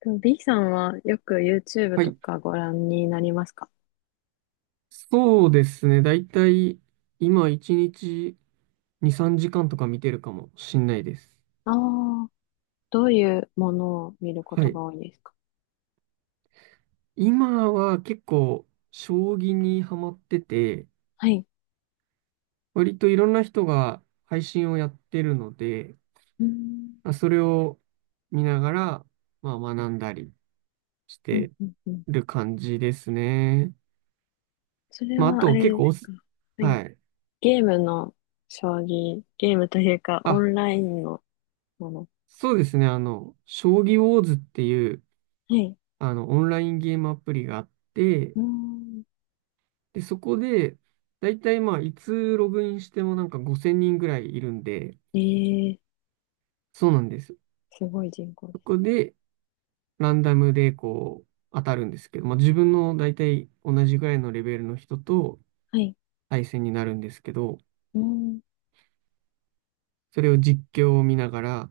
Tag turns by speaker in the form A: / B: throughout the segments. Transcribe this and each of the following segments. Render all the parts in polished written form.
A: で、 B さんはよく YouTube
B: は
A: と
B: い。
A: かご覧になりますか？
B: そうですね。だいたい今1日2、3時間とか見てるかもしんないです。
A: ああー、どういうものを見るこ
B: は
A: と
B: い。
A: が多いですか？
B: 今は結構将棋にハマってて、
A: はい。
B: 割といろんな人が配信をやってるので、
A: うーん、
B: まあそれを見ながら、まあ学んだりし
A: うん、
B: て
A: うん、うん。
B: る感じですね。
A: それ
B: まああ
A: はあ
B: と
A: れ
B: 結
A: で
B: 構
A: すか？はい。
B: はい。
A: ゲームの将棋、ゲームというかオ
B: あ、
A: ンラインのもの。
B: そうですね。あの、将棋ウォーズっていう、
A: はい。
B: あの、オンラインゲームアプリがあって、
A: うーん。
B: で、そこで、だいたいまあ、いつログインしてもなんか5000人ぐらいいるんで、
A: ええ。
B: そうなんですよ。
A: すごい人口で
B: そ
A: す。
B: こで、ランダムでこう、当たるんですけど、まあ、自分のだいたい同じぐらいのレベルの人と
A: はい。
B: 対戦になるんですけど、
A: うーん、
B: それを実況を見ながら、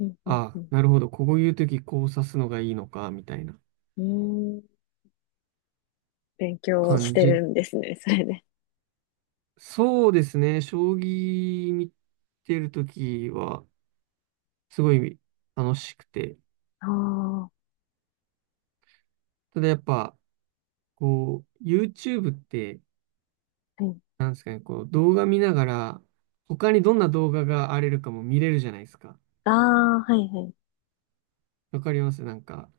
A: うん、うん、
B: あ
A: う
B: あ、
A: ん。
B: なるほど、こういう時こう指すのがいいのか、みたいな
A: うーん。勉強し
B: 感
A: て
B: じ。
A: るんですね、それで。
B: そうですね、将棋見てる時は、すごい楽しくて、
A: ああ、は
B: ただやっぱ、こう、YouTube って、
A: い。
B: なんですかね、こう動画見ながら、他にどんな動画があれるかも見れるじゃないですか。
A: ああ、はい、はい。
B: わかりますなんか、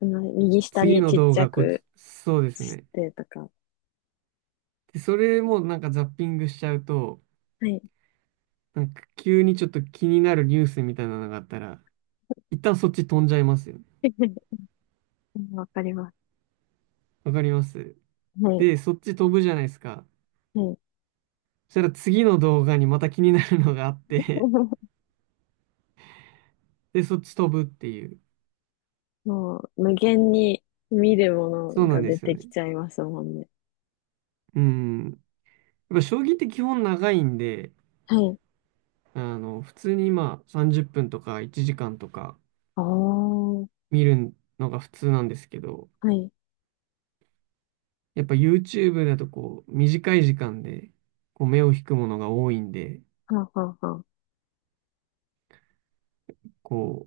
A: その右下
B: 次
A: に
B: の
A: ちっ
B: 動
A: ちゃ
B: 画こっ
A: く
B: ち、そうです
A: し
B: ね。
A: てとか。
B: で、それもなんかザッピングしちゃうと、
A: はい。
B: なんか急にちょっと気になるニュースみたいなのがあったら、一旦そっち飛んじゃいますよね。
A: わかります。
B: わかります
A: はい。
B: で、そっち飛ぶじゃないですか。
A: はい。
B: そしたら次の動画にまた気になるのがあって、で、そっち飛ぶっていう。
A: もう、無限に見るもの
B: そうな
A: が
B: んで
A: 出
B: すよ
A: てき
B: ね。
A: ちゃいますもんね。
B: うん。やっぱ将棋って基本長いんで、
A: はい。
B: あの、普通にまあ30分とか1時間とか
A: ああ、は
B: 見るのが普通なんですけど、
A: い。
B: やっぱ YouTube だとこう短い時間でこう目を引くものが多いんで、
A: はあ、はあ、はあ。
B: こ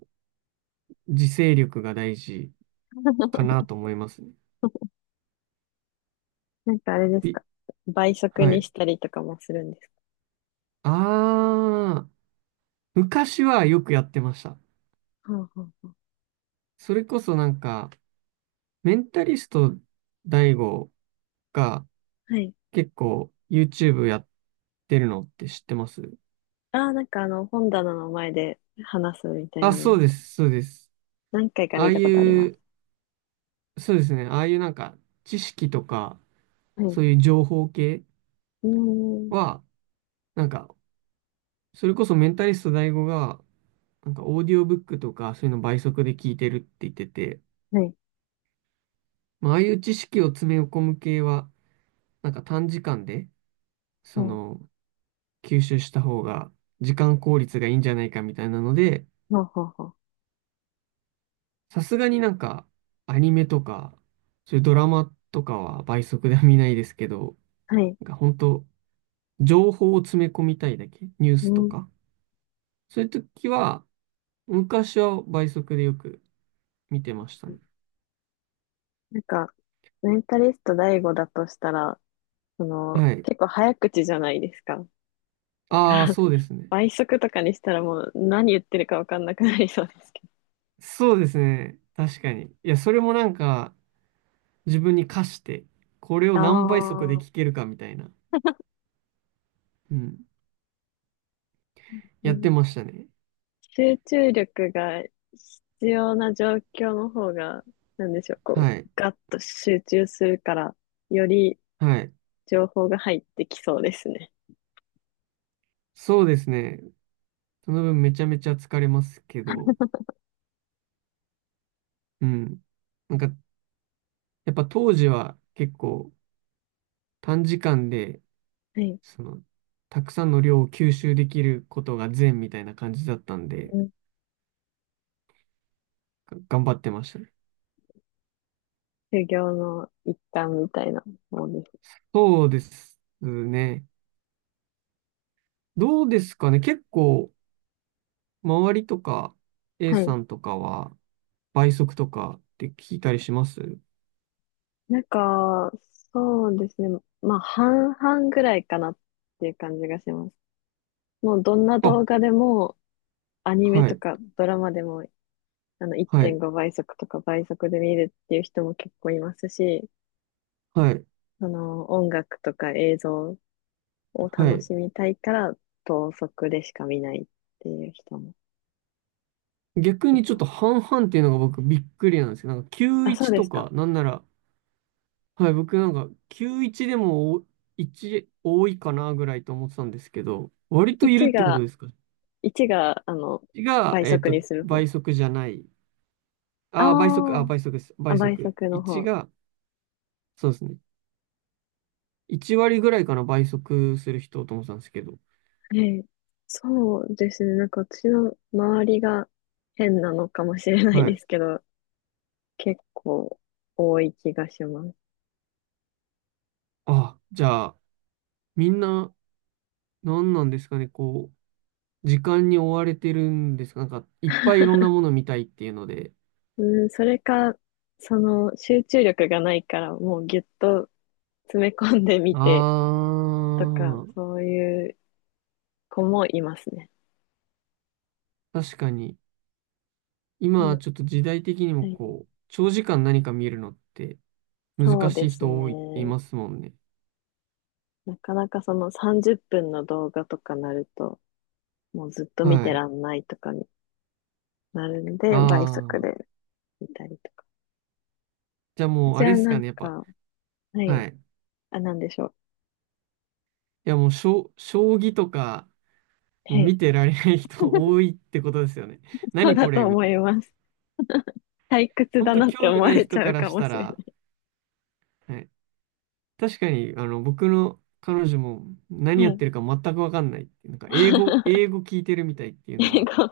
B: う自制力が大事か なと思いますね。
A: なんかあれですか？
B: び
A: 倍速
B: は
A: に
B: い。
A: したりとかもするんですか？
B: ああ、昔はよくやってました。
A: はあ、はあ、は
B: それこそなんか、メンタリストダイゴが
A: あ。はい。
B: 結構 YouTube やってるのって知ってます？
A: ああ、なんか本棚の前で話すみたい
B: あ、
A: な
B: そ
A: の、
B: うです、そうです。
A: 何回か
B: あ
A: 見
B: あい
A: たことあります。
B: うそうですね。ああいうなんか知識とか、
A: はい。
B: そういう情報系
A: うーん。
B: は、なんか、それこそメンタリスト大吾が、なんかオーディオブックとか、そういうの倍速で聞いてるって言ってて、
A: はい。
B: まあ、ああいう知識を詰め込む系は、なんか短時間で、そ
A: は
B: の、吸収した方が、時間効率がいいんじゃないかみたいなので、
A: あ、はあ、はあ。は
B: さすがになんか、アニメとか、そういうドラマとかは倍速では見ないですけど、
A: あ、はい。
B: なんか本当情報を詰め込みたいだけ、ニュー
A: う
B: スと
A: ん。
B: か。そういう時は、昔は倍速でよく見てましたね。
A: なんか、メンタリスト大吾だとしたら、その、
B: はい。
A: 結構早口じゃないですか。だか
B: ああ、
A: ら、
B: そうですね。
A: 倍速とかにしたらもう何言ってるかわかんなくなりそうですけど。
B: そうですね。確かに。いや、それもなんか、自分に課して、これを
A: あ
B: 何倍速で
A: あ、
B: 聞けるかみたいな、うん、
A: う
B: やって
A: ん。
B: ましたね。
A: 集中力が必要な状況の方が、なんでしょう、こう、
B: はい。
A: ガッと集中するから、より
B: はい。
A: 情報が入ってきそうですね。
B: そうですね。その分めちゃめちゃ疲れますけど、うん。なんか、やっぱ当時は結構短時間で、
A: はい。
B: その、たくさんの量を吸収できることが善みたいな感じだったんで、
A: うん。
B: 頑張ってましたね。
A: 修行の一環みたいなものです。
B: そうですね。どうですかね。結構、周りとか、A
A: はい。
B: さんとかは、倍速とかって聞いたりします？
A: なんか、そうですね。まあ、半々ぐらいかなっていう感じがします。もうどんな
B: あ、
A: 動画でも、アニメ
B: は
A: と
B: い、
A: かドラマでも、
B: は
A: 1.5
B: い、
A: 倍速とか倍速で見るっていう人も結構いますし、
B: はい、
A: その、音楽とか映像を
B: は
A: 楽
B: い。
A: しみたいから、等速でしか見ないっていう人も
B: 逆
A: い
B: にちょっ
A: ま
B: と
A: す。
B: 半々っていうのが僕びっくりなんですけど、なんか
A: あ、そう
B: 91
A: で
B: と
A: すか。
B: か、なんなら、はい、僕なんか91でもお1多いかなぐらいと思ってたんですけど、割といるっ
A: 1
B: てこと
A: が、
B: ですか？
A: 1が、
B: が、
A: 倍
B: えっ
A: 速
B: と、
A: にする方。
B: 倍速じゃない。
A: あ
B: ああ、倍速、あ、
A: ー
B: 倍速です。
A: あ、
B: 倍
A: 倍
B: 速。
A: 速の
B: 1
A: 方。
B: が、そうですね。1割ぐらいかな、倍速する人と思ってたんですけど。
A: ええ、そうですね。なんか私の周りが変なのかもしれない
B: は
A: で
B: い。
A: すけど、結構多い気がします。
B: あ、じゃあ、みんな、何なんですかね、こう、時間に追われてるんですか？なんか、いっぱいいろんなもの見たいっていうので。
A: うん、それか、その集中力がないからもうぎゅっと詰め込んでみ
B: あ
A: てとか、
B: あ、
A: そういう子もいますね。
B: 確かに。
A: う
B: 今、
A: ん、
B: ちょっと時代的に
A: は
B: も
A: い、
B: こう、長時間何か見るのって
A: そ
B: 難
A: うで
B: しい
A: す
B: 人多いって言い
A: ね。
B: ますもんね。
A: なかなかその30分の動画とかなると、もうずっと見
B: は
A: て
B: い。
A: らんないとかになるんで、倍速
B: ああ、
A: で見たりとか。
B: じゃあもう、
A: じ
B: あ
A: ゃ
B: れ
A: あ
B: です
A: な
B: か
A: ん
B: ね、やっぱ。
A: か、は
B: は
A: い。
B: い。
A: あ、なんでしょう。
B: いやもう、将棋とか、も
A: は
B: う
A: い。
B: 見てられない人 多いってことですよね。
A: そう
B: 何
A: だ
B: こ
A: と
B: れみ
A: 思
B: たい
A: い
B: な。
A: ます。退屈
B: 本
A: だ
B: 当
A: なって
B: 興
A: 思
B: 味
A: わ
B: ない
A: れち
B: 人
A: ゃ
B: か
A: う
B: ら
A: か
B: し
A: も
B: た
A: しれ
B: ら、はい。確かに、あの、僕の彼女も何
A: ない。
B: やっ
A: はい。
B: てるか全くわかんないっていう。なんか、英語聞いてるみたいってい うの
A: 英
B: は、
A: 語、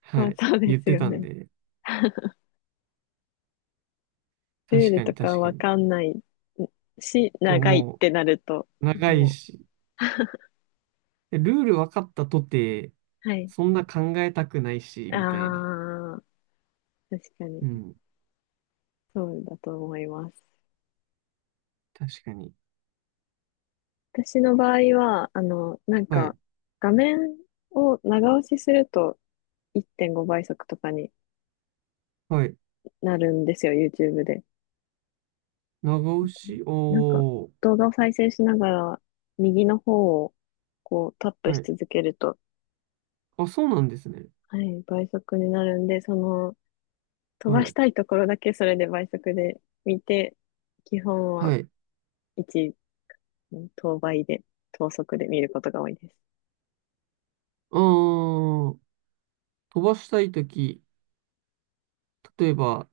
B: は
A: もう
B: い、
A: そうで
B: 言っ
A: す
B: て
A: よ
B: たん
A: ね。
B: で、
A: ルー
B: 確
A: ル
B: か
A: と
B: に
A: か
B: 確か
A: わ
B: に。
A: かんないし、
B: と、
A: 長いっ
B: も
A: てなると、
B: う、長い
A: もう、
B: し、でルール分かったとて、
A: はい。
B: そんな考えたくないし、
A: あ
B: みたいな。
A: あ、確かに、
B: うん、
A: そうだと思います。
B: 確かに。
A: 私の場合は、なん
B: はい、
A: か、画面を長押しすると1.5倍速とかに
B: はい。
A: なるんですよ、YouTube で。
B: 長押し、
A: なんか、
B: おー。
A: 動画を再生しながら、右の方を、こう、タップ
B: は
A: し
B: い。
A: 続けると、
B: あ、そうなんですね。
A: はい、倍速になるんで、その、飛
B: は
A: ばし
B: い。
A: たいところだけそれで倍速で見て、基本は
B: はい。
A: 1、等倍で、等速で見ることが多いです。
B: あー、飛ばしたいとき、例えば、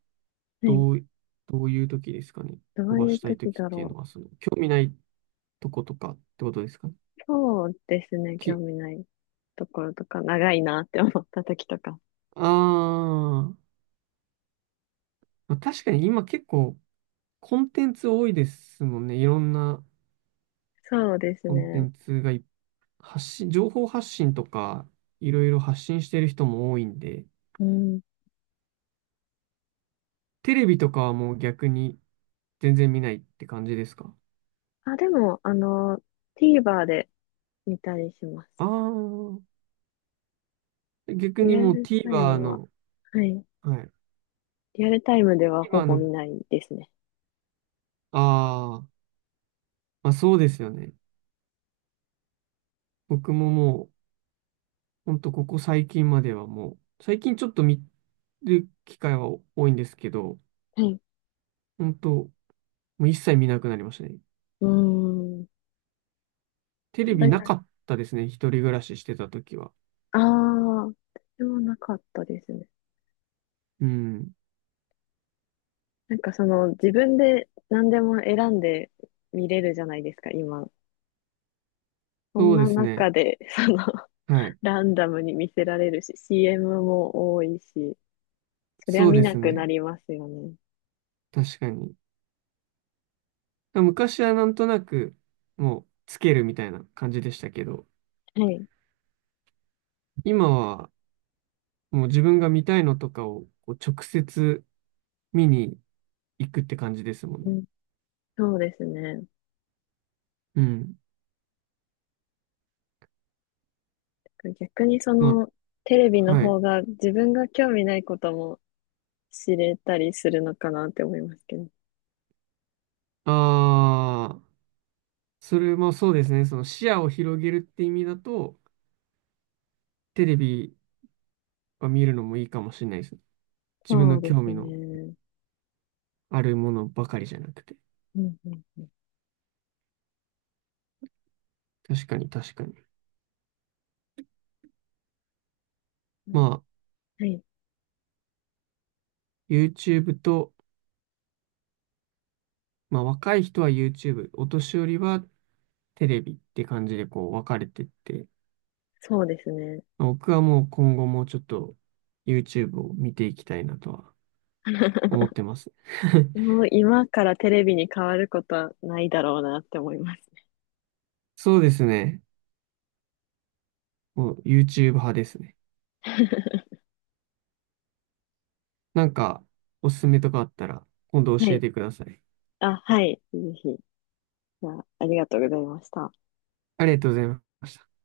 A: はい。
B: どう、どういうときですかね。
A: ど
B: 飛
A: う
B: ば
A: いう
B: したいと
A: 時
B: きっ
A: だ
B: ていうの
A: ろ
B: は、その、興味ないとことかってことですかね。
A: う。そうですね、興
B: き、
A: 味ないところとか、長いなって思った時とか。
B: あー、まあ確かに今結構、コンテンツ多いですもんね。いろんな
A: そうです
B: コンテ
A: ね。
B: ンツが発信、情報発信とか、いろいろ発信してる人も多いんで、
A: うん。
B: テレビとかはもう逆に全然見ないって感じですか？
A: あ、でも、TVer で見たりします。
B: ああー、逆
A: リ
B: に
A: ア
B: もう
A: ルタイ
B: TVer
A: ムは、
B: の、
A: はい。
B: はい。
A: リアルタイムではほ
B: TVer
A: ぼ
B: の、
A: 見ないですね。
B: ああ、まあそうですよね。僕ももう、ほんとここ最近まではもう、最近ちょっと見る機会は多いんですけど、
A: はい。
B: 本当もう一切見なくなりましたね。
A: うーん。や
B: テレ
A: っぱ
B: ビ
A: り
B: な
A: な、
B: かったですね。一人暮らししてた時は。
A: ああ、でもなかったですね。
B: うん。
A: なんかその自分で何でも選んで見れるじゃないですか、今。そん
B: そうで
A: な
B: す
A: 中
B: ね。
A: で、その、
B: はい。
A: ランダムに見せられるし、CM も多いし、そりゃ
B: そう
A: 見
B: で
A: な
B: す
A: くな
B: ね。
A: りますよね。
B: 確かに。昔はなんとなく、もう、つけるみたいな感じでしたけど、
A: はい。
B: 今は、もう自分が見たいのとかをこう直接見に行くって感じですもん
A: う
B: ね。
A: ん、そうですね。
B: うん。
A: 逆にそ
B: ま
A: の、テレビ
B: あ、
A: の
B: はい。
A: 方が自分が興味ないことも知れたりするのかなって思いますけど。
B: ああ、それもそうですね。その視野を広げるって意味だと、テレビは見るのもいいかもしれないですね。自分
A: そ
B: の
A: うで
B: 興
A: す
B: 味の
A: ね。
B: あるものばかりじゃなくて。
A: うんうんうん
B: 確かに確かに。
A: う
B: ま
A: ん。
B: あ、
A: はい。
B: YouTube と、まあ若い人は YouTube、お年寄りはテレビって感じでこう分かれてって、
A: そうですね。
B: まあ僕はもう今後もちょっと YouTube を見ていきたいなとは 思ってます。
A: もう今からテレビに変わることはないだろうなって思いますね。
B: そうですね。もう YouTube 派ですね。なんか、おすすめとかあったら、今度
A: は
B: 教え
A: い。
B: てください。
A: あ、はい。ぜひ。じゃあ、ありがとうございました。
B: ありがとうございました。